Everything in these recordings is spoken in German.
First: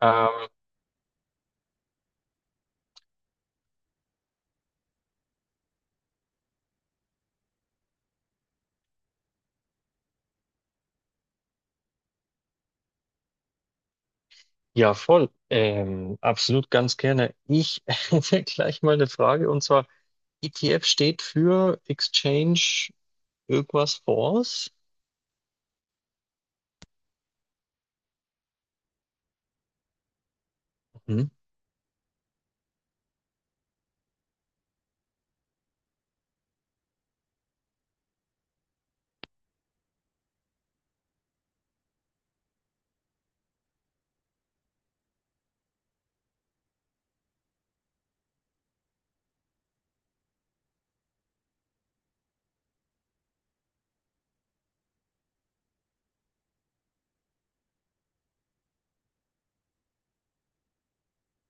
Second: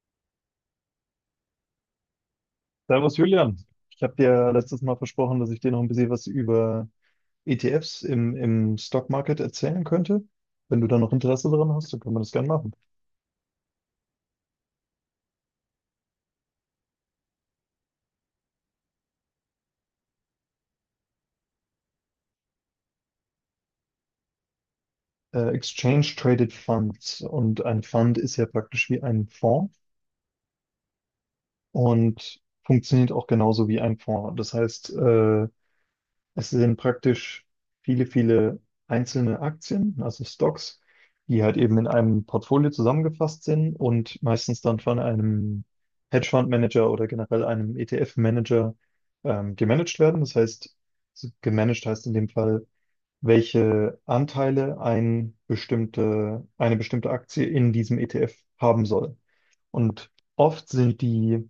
Ähm, Servus Julian, ich habe dir letztes Mal versprochen, dass ich dir noch ein bisschen was über ETFs im Stock Market erzählen könnte. Wenn du da noch Interesse daran hast, dann können wir das gerne machen. ja, voll. Absolut ganz gerne. Ich hätte gleich mal eine Frage, und zwar, ETF steht für Exchange irgendwas Force? Exchange Traded Funds und ein Fund ist ja praktisch wie ein Fonds Mhm. und funktioniert auch genauso wie ein Fonds. Das heißt, es sind praktisch viele, viele einzelne Aktien, also Stocks, die halt eben in einem Portfolio zusammengefasst sind und meistens dann von einem Hedgefondsmanager oder generell einem ETF-Manager gemanagt werden. Das heißt, so gemanagt heißt in dem Fall, welche Anteile eine bestimmte Aktie in diesem ETF haben soll. Und oft sind die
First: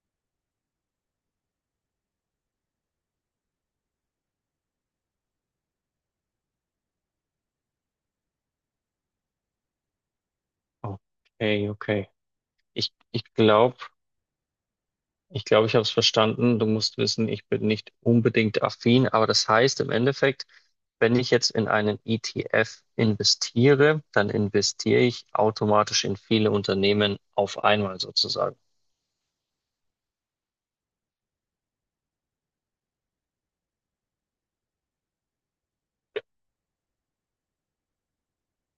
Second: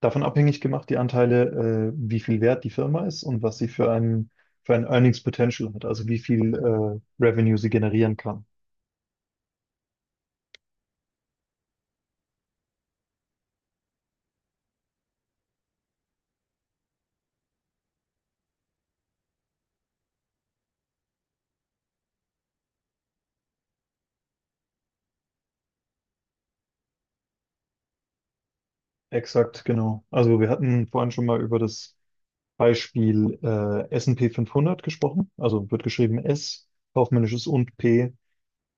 davon abhängig gemacht, die Anteile, wie viel wert die Firma ist und was sie für ein Earnings Potential hat, also wie viel Revenue sie generieren kann. Okay, okay. Ich glaube, ich habe es verstanden. Du musst wissen, ich bin nicht unbedingt affin, aber das heißt im Endeffekt, wenn ich jetzt in einen ETF investiere, dann investiere ich automatisch in viele Unternehmen auf einmal sozusagen. Exakt, genau. Also wir hatten vorhin schon mal über das Beispiel S&P fünfhundert gesprochen. Also wird geschrieben S, kaufmännisches und P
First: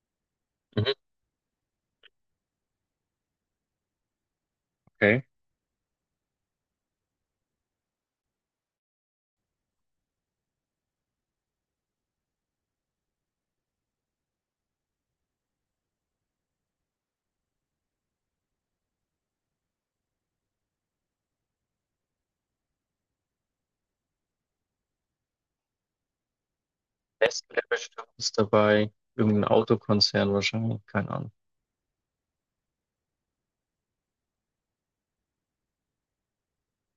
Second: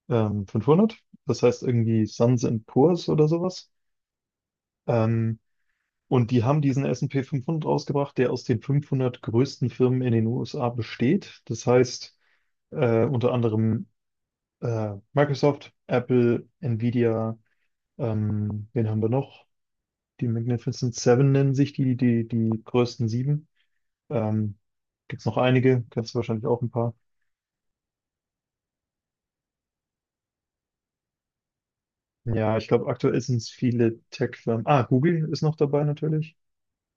Mhm. 500. Das heißt irgendwie Suns and Poors oder sowas. Okay. Ähm, Und die haben diesen S&P 500 rausgebracht, der aus den 500 größten Firmen in den USA besteht. Das heißt, unter anderem Microsoft, Apple, Nvidia, wen haben wir noch? Die Magnificent Seven nennen sich die größten sieben. Ähm, gibt es noch einige, kennst du wahrscheinlich auch ein paar. Nestle bestimmt ist dabei. Irgendein Autokonzern wahrscheinlich. Keine Ahnung. Ja, ich glaube, aktuell sind es viele Tech-Firmen. Ah, Google ist noch dabei natürlich.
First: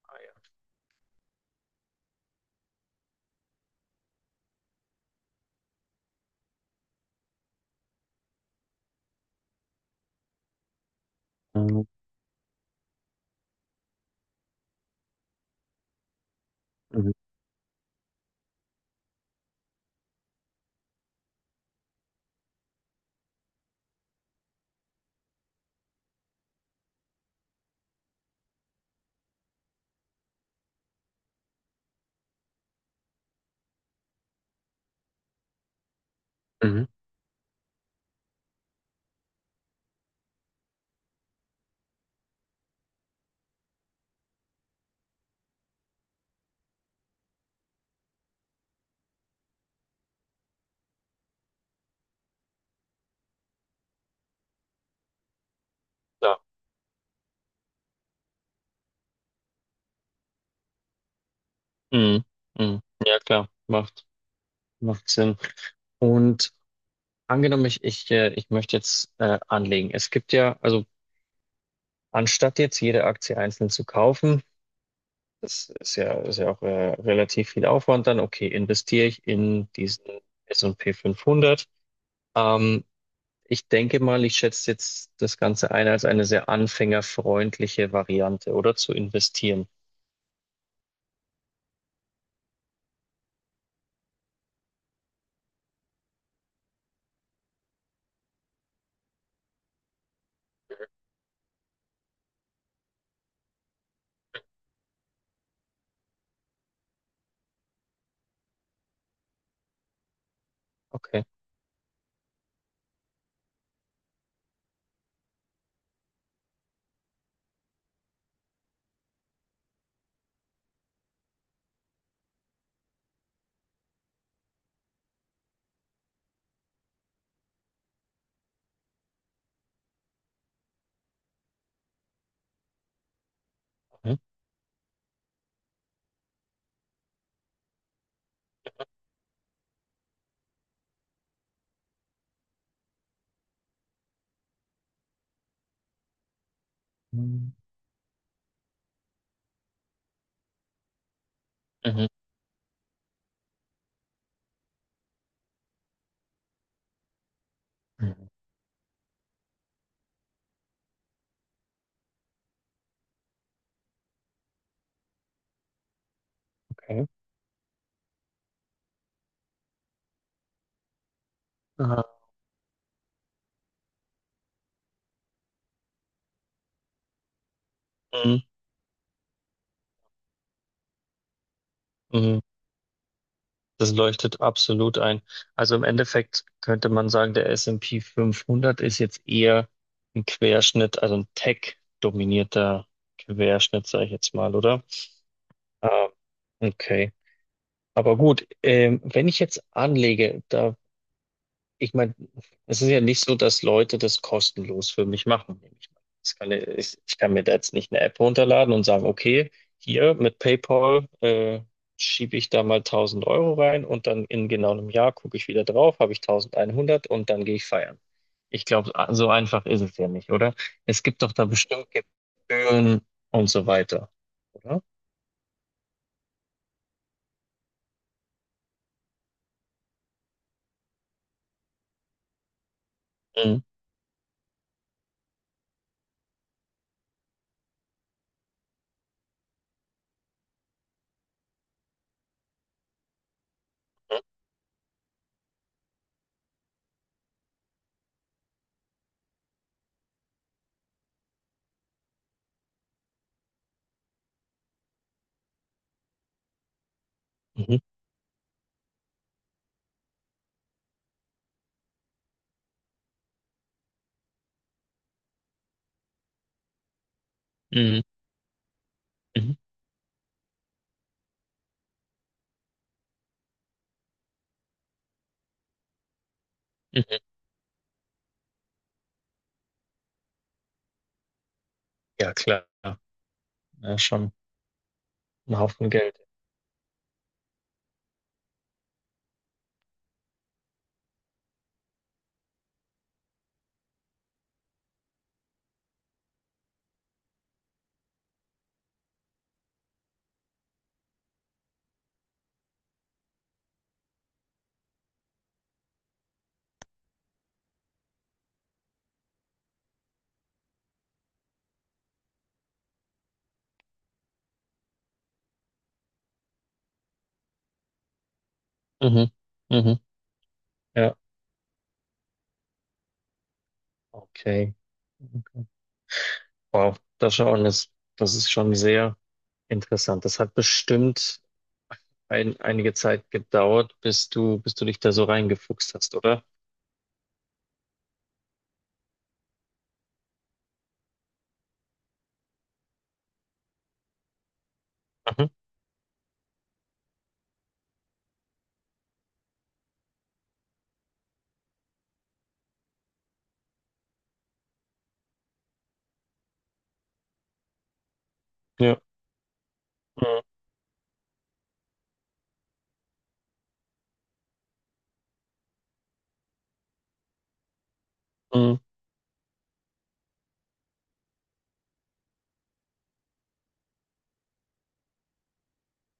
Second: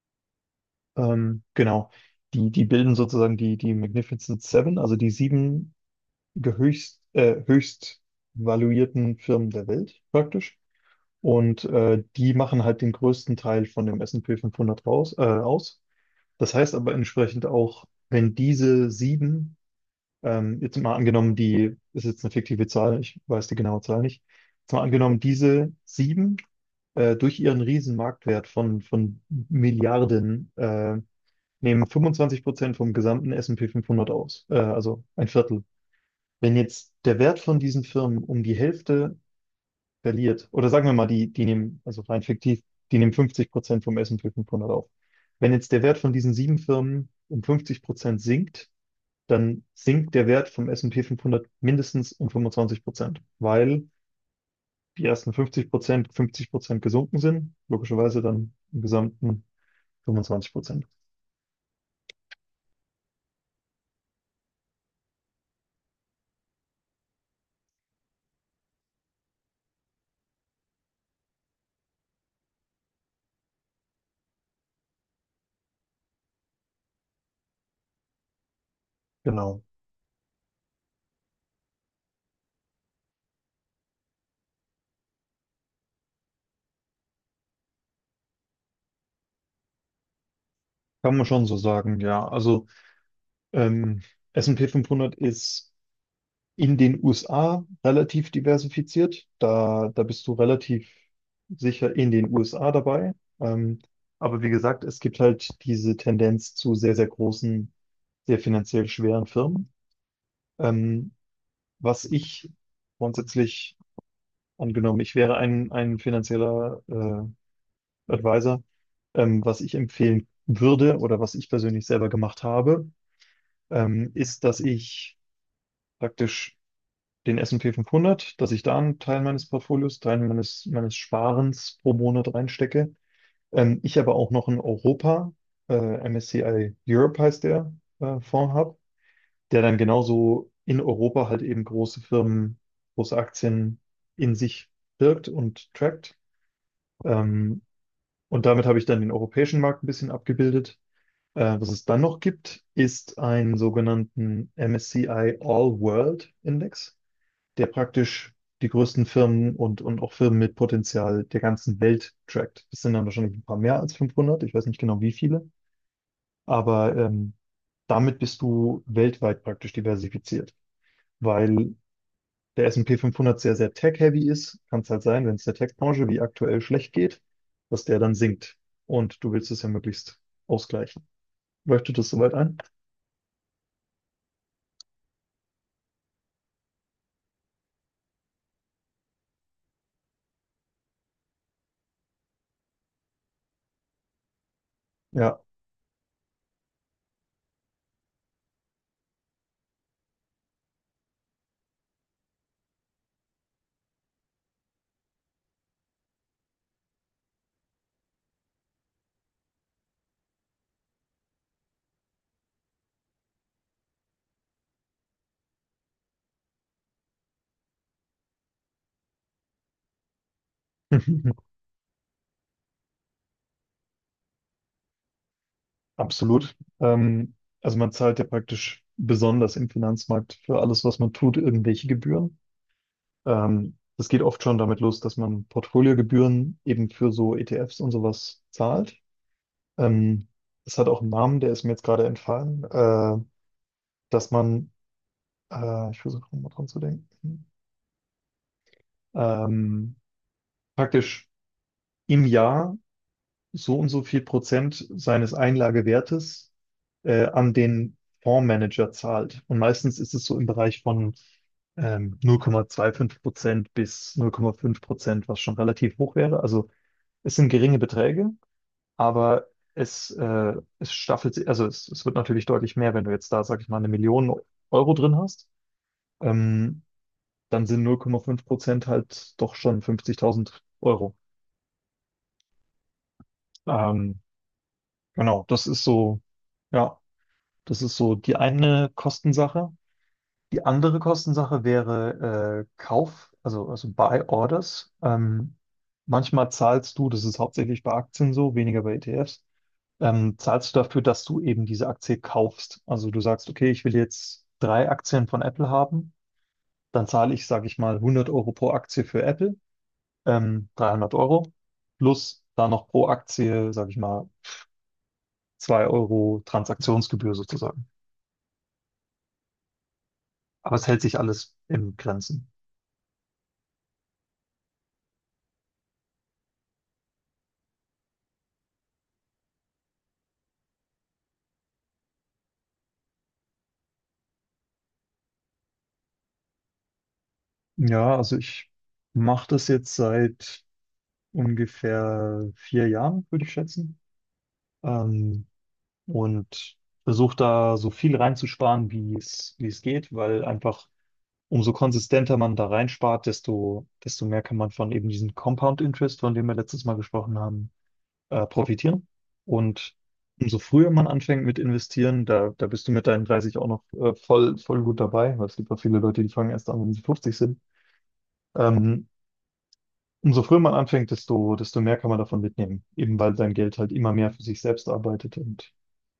Ah, ja. Genau. Die bilden sozusagen die Magnificent Seven, also die sieben der höchst valuierten Firmen der Welt praktisch. Und Ähm, die machen halt den größten Teil von dem S&P 500 aus. Das heißt aber Mhm. entsprechend auch, wenn diese sieben, jetzt mal angenommen, die ist jetzt eine fiktive Zahl, ich weiß die genaue Zahl nicht, jetzt mal angenommen, diese sieben durch ihren riesen Marktwert von Milliarden nehmen 25% vom gesamten S&P 500 aus, also ein Viertel, wenn Mhm. jetzt der Wert von diesen Firmen um die Hälfte verliert, oder sagen wir mal, die nehmen, also rein fiktiv, die nehmen 50% vom S&P 500 auf. Wenn jetzt der Wert von diesen sieben Firmen um 50% sinkt, dann sinkt der Wert vom S&P 500 mindestens um 25%, weil die ersten 50% Klar. 50% gesunken sind, logischerweise dann im Gesamten 25%. Mhm. Mhm. Ja, klar. Macht Sinn. Und angenommen, ich möchte jetzt anlegen. Es gibt ja, also anstatt jetzt jede Aktie einzeln zu kaufen, ist ja auch relativ viel Aufwand dann. Okay, investiere ich Genau. in diesen S&P 500. Ähm, Ich denke mal, ich schätze jetzt das Ganze ein als eine sehr anfängerfreundliche Variante, oder? Zu investieren. Kann man schon so sagen, ja. Also ähm, S&P 500 ist in den USA relativ diversifiziert. Da bist du relativ sicher in den USA dabei. Ähm, aber wie gesagt, es gibt halt diese Tendenz zu sehr, sehr großen, sehr finanziell schweren Firmen. Ähm, Okay. was ich grundsätzlich, angenommen, ich wäre ein finanzieller Advisor, was ich empfehlen würde oder was ich persönlich selber gemacht habe, ist, dass ich praktisch den S&P 500, dass ich da einen Teil meines Portfolios, Teil meines Sparens pro Monat reinstecke. Ich aber Mhm. auch noch einen Europa, äh, MSCI Europe heißt der, Fonds habe, der dann genauso in Europa halt eben große Firmen, große Aktien in sich birgt und trackt. Mhm. Ähm, und damit habe ich dann den europäischen Markt ein bisschen abgebildet. Was es dann Mhm. noch gibt, ist einen sogenannten MSCI All World Index, der Mhm. praktisch die größten Firmen und auch Firmen mit Potenzial der ganzen Welt trackt. Das sind dann wahrscheinlich ein paar mehr als 500. Ich weiß nicht genau, wie viele, aber Okay. Damit bist du weltweit praktisch diversifiziert, weil Aha. der S&P 500 sehr, sehr tech-heavy ist. Kann es halt sein, wenn es der Tech-Branche wie aktuell schlecht geht, dass der dann Mhm. sinkt und du willst es ja möglichst ausgleichen. Leuchtet das soweit Mhm. ein? Das leuchtet absolut ein. Also im Endeffekt könnte man sagen, der S&P 500 ist jetzt eher ein Querschnitt, also ein Tech-dominierter Querschnitt, sage ich jetzt mal, oder? Ja. Ah, okay. Aber gut, wenn ich jetzt anlege, da, ich meine, es ist ja nicht so, dass Leute das kostenlos für mich machen, nehme ich mal Das kann, ich kann mir da jetzt nicht eine App runterladen und sagen, okay, hier mit PayPal schiebe ich da mal 1000 Euro rein, und dann in genau einem Jahr gucke ich wieder drauf, habe ich 1100 und dann gehe ich feiern. Ich glaube, so einfach ist es ja nicht, oder? Es gibt doch da bestimmt Gebühren und so weiter, oder? Absolut. Also man zahlt ja praktisch besonders im Finanzmarkt für alles, was man tut, irgendwelche Gebühren. Mhm. Das geht oft schon damit los, dass man Portfoliogebühren eben für so ETFs und sowas zahlt. Ähm, das hat auch einen Namen, der ist mir jetzt gerade entfallen, dass man, ich versuche mal dran zu denken, ähm, praktisch im Jahr so und so viel Prozent seines Einlagewertes an Mhm. den Fondsmanager zahlt. Und meistens ist es so im Bereich von 0,25% bis 0,5%, was schon relativ hoch wäre. Also es sind geringe Mhm. Beträge, aber Mhm. es staffelt sich, also es wird natürlich deutlich mehr, wenn du jetzt da, sag ich mal, eine Million Euro drin hast, ähm, Mhm. dann sind 0,5% halt doch schon 50.000 Euro. Ja, klar. Ja, Ähm, schon genau, ein das ist Haufen Geld. so, ja. Das ist so die eine Kostensache. Die andere Kostensache wäre Kauf, also Buy Orders. Manchmal zahlst du, das ist hauptsächlich bei Aktien so, weniger bei ETFs, zahlst du dafür, dass du eben diese Aktie kaufst. Also du sagst, okay, ich will jetzt drei Aktien von Apple haben, dann zahle ich, sage ich mal, 100 Euro pro Aktie für Apple, 300 Euro, plus da noch pro Aktie, sage ich mal, 2 Euro Transaktionsgebühr sozusagen. Mhm. Mhm. Aber es hält Ja. sich alles im Grenzen. Okay. Okay. Wow, das ist schon sehr interessant. Das hat bestimmt einige Zeit gedauert, bis du dich da so reingefuchst hast, oder? Ja, also ich mache das jetzt seit ungefähr 4 Jahren, würde ich schätzen. Ähm, Mhm. und versuche da so viel reinzusparen, wie es geht, weil einfach, umso konsistenter man da reinspart, desto mehr kann man von eben diesem Compound Interest, von dem wir letztes Mal gesprochen haben, Ja. profitieren. Und Mhm. umso früher man anfängt mit investieren, da bist du mit deinen 30 auch noch voll, voll gut dabei, weil es gibt auch viele Leute, die fangen erst an, wenn sie 50 sind. Mhm. Ähm, Umso früher man anfängt, desto mehr kann man davon mitnehmen, eben weil sein Geld halt immer mehr für sich selbst arbeitet, und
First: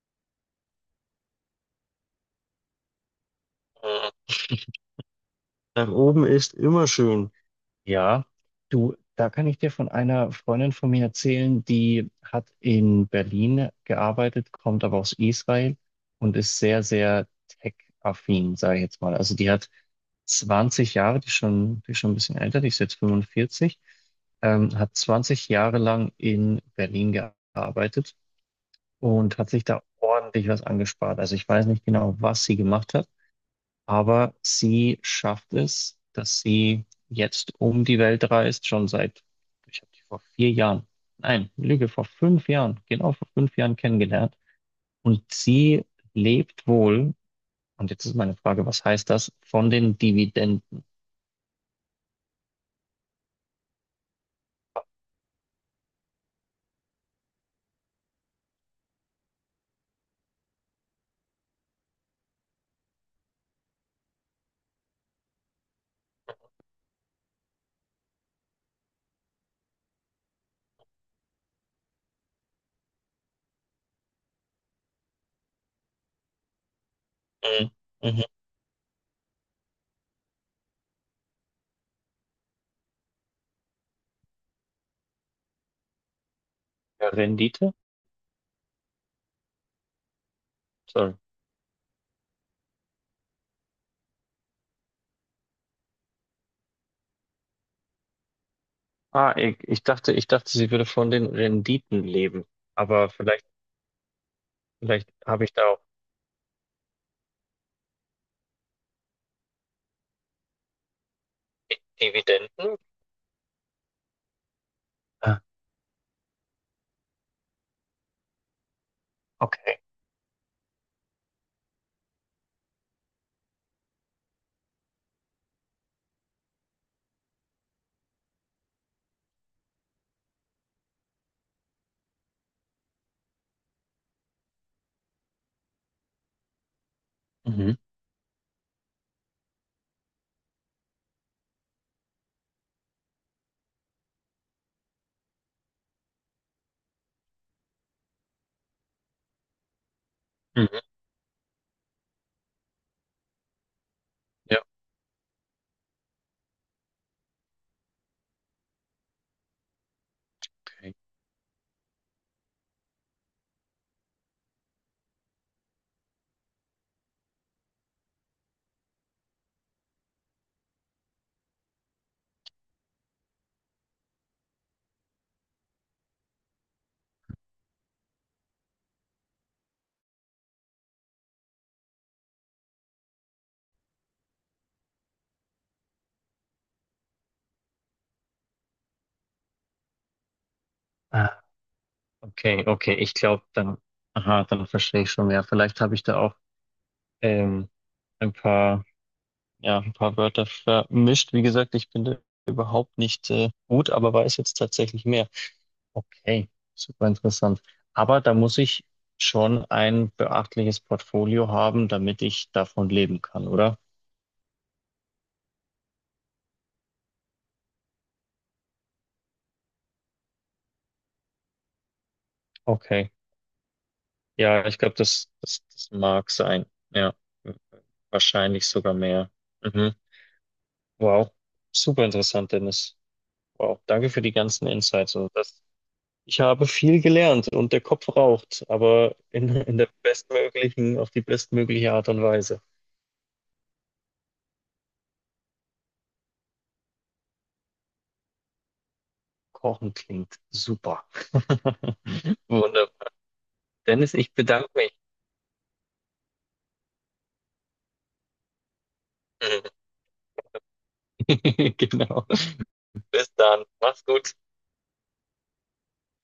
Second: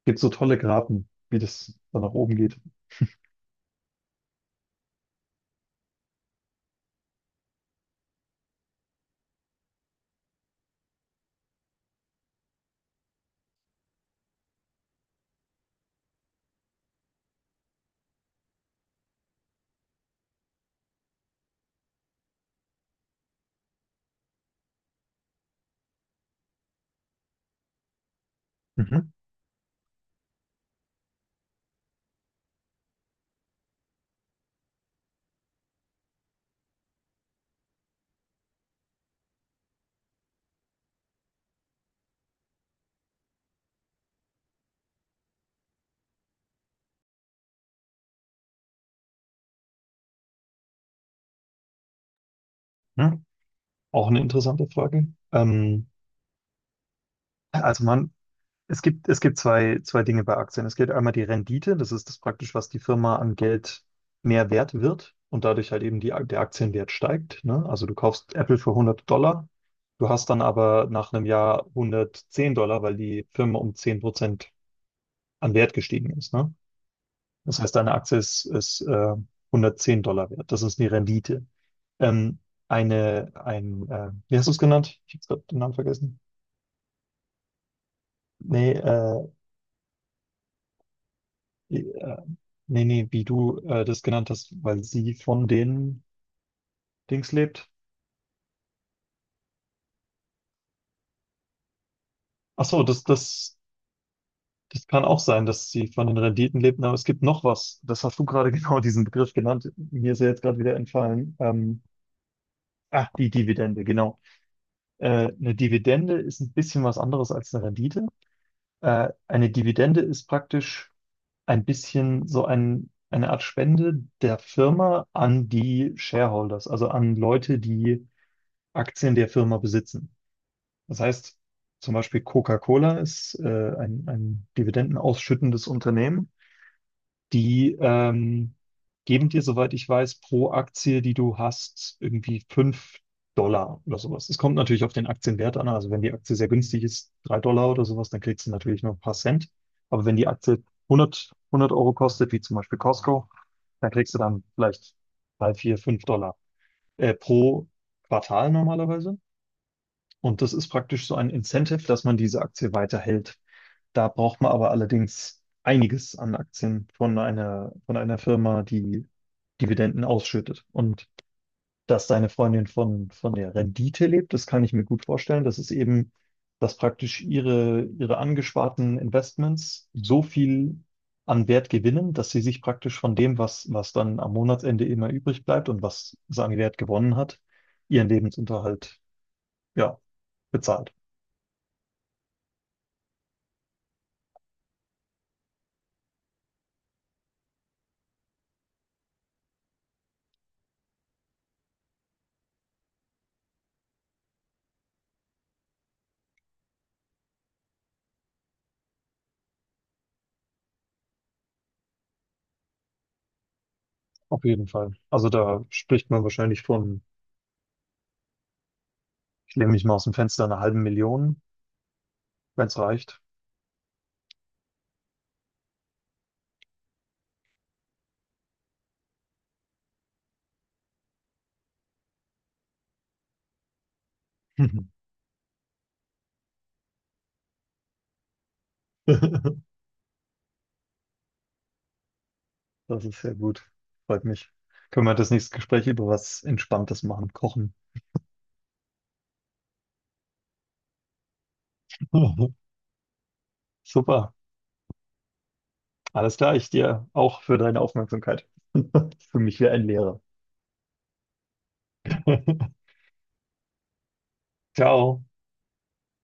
gibt so tolle Graten, wie das dann nach oben geht. Mhm. Nach oben ist immer schön. Ja, du, da kann ich dir von einer Freundin von mir erzählen, die hat in Berlin gearbeitet, kommt aber aus Israel und ist sehr, sehr tech-affin, sage ich jetzt mal. Also die hat 20 Jahre, die ist schon ein bisschen älter, die ist jetzt 45, hat 20 Jahre lang in Berlin gearbeitet Mhm. und hat sich da ordentlich was angespart. Also ich weiß nicht genau, was sie gemacht hat. Aber sie schafft es, dass sie jetzt um die Welt reist, schon seit, ich habe die vor vier Jahren, nein, Lüge, vor 5 Jahren, genau vor 5 Jahren kennengelernt. Und sie lebt wohl, und jetzt ist meine Frage, was heißt das, von den Dividenden? Ja. Auch eine interessante Frage. Also es gibt zwei Dinge bei Aktien. Es gibt einmal die Rendite, das ist das praktisch, was die Firma an Geld mehr wert wird, und dadurch halt eben der Aktienwert steigt, ne? Also du kaufst Apple für 100 Dollar, du hast dann aber nach einem Jahr 110 Dollar, weil die Firma um 10% an Wert gestiegen ist, ne? Das Mhm. heißt, eine Aktie Mhm. ist 110 Dollar wert. Das ist die Rendite. Ähm, wie hast du es genannt? Ich habe gerade den Namen vergessen. Ja, Rendite? Nee, Sorry. äh, nee, nee, wie du das genannt hast, weil sie von den Dings lebt. Ah, ich dachte, sie würde von den Renditen leben. Ach so, das, Aber vielleicht, das, das kann vielleicht auch habe sein, ich da dass auch sie von den Renditen lebt, aber es gibt noch was. Das hast du gerade genau diesen Begriff genannt. Mir ist er jetzt gerade wieder entfallen. Ähm, Di- Dividenden. ach, die Dividende, genau. Äh, Ah, eine Dividende ist ein bisschen was anderes als eine Rendite. Eine okay. Dividende ist praktisch ein bisschen so eine Art Spende der Firma an die Shareholders, also an Leute, die Aktien der Firma besitzen. Das heißt, zum Beispiel Coca-Cola ist ein dividendenausschüttendes Unternehmen. Die Mhm. Geben dir, soweit ich weiß, pro Aktie, die du hast, irgendwie 5 Dollar oder sowas. Es kommt natürlich auf den Aktienwert an. Also wenn die Aktie sehr günstig ist, 3 Dollar oder sowas, dann kriegst du natürlich nur ein paar Cent. Aber wenn die Aktie Mhm. hundert Euro kostet, wie zum Beispiel Costco, dann kriegst du dann Ja, vielleicht 3 4 5 Dollar pro Quartal normalerweise. Und das ist okay. praktisch so ein Incentive, dass man diese Aktie weiterhält. Da braucht man aber allerdings einiges an Aktien von einer Firma, die Dividenden ausschüttet. Und dass deine Freundin von der Rendite lebt, das kann ich mir gut vorstellen. Das ist eben, dass praktisch ihre angesparten Investments so viel an Wert gewinnen, dass sie sich praktisch von dem, was dann am Monatsende immer übrig bleibt und was sie an Wert gewonnen hat, ihren Lebensunterhalt, ja, bezahlt. Okay, ich glaube dann, aha, dann verstehe ich schon mehr. Vielleicht habe ich da auch ähm, ein paar, ja, ein paar Wörter vermischt. Wie gesagt, ich bin da überhaupt nicht gut, aber weiß jetzt tatsächlich mehr. Okay, super interessant. Aber da muss ich schon ein beachtliches Portfolio haben, damit ich davon leben kann, oder? Auf jeden Fall. Also da spricht man wahrscheinlich von, ich lehne mich mal aus dem Fenster, einer halben Million, wenn es Okay, reicht. ja, ich glaube, das mag sein. Ja, wahrscheinlich sogar mehr. Mhm. Wow, super interessant, Dennis. Wow, danke für die ganzen Insights. Also das, ich habe viel gelernt und der Kopf raucht, aber in der bestmöglichen, auf die bestmögliche Art und Weise. Das ist sehr gut. Freut mich. Können wir das nächste Gespräch über was Entspanntes machen? Kochen. Kochen klingt super. Wunderbar. Dennis, Super. ich bedanke mich. Alles klar. Ich dir auch für deine Aufmerksamkeit. Für mich wie ein Lehrer. Genau. Bis dann. Mach's gut. Ciao.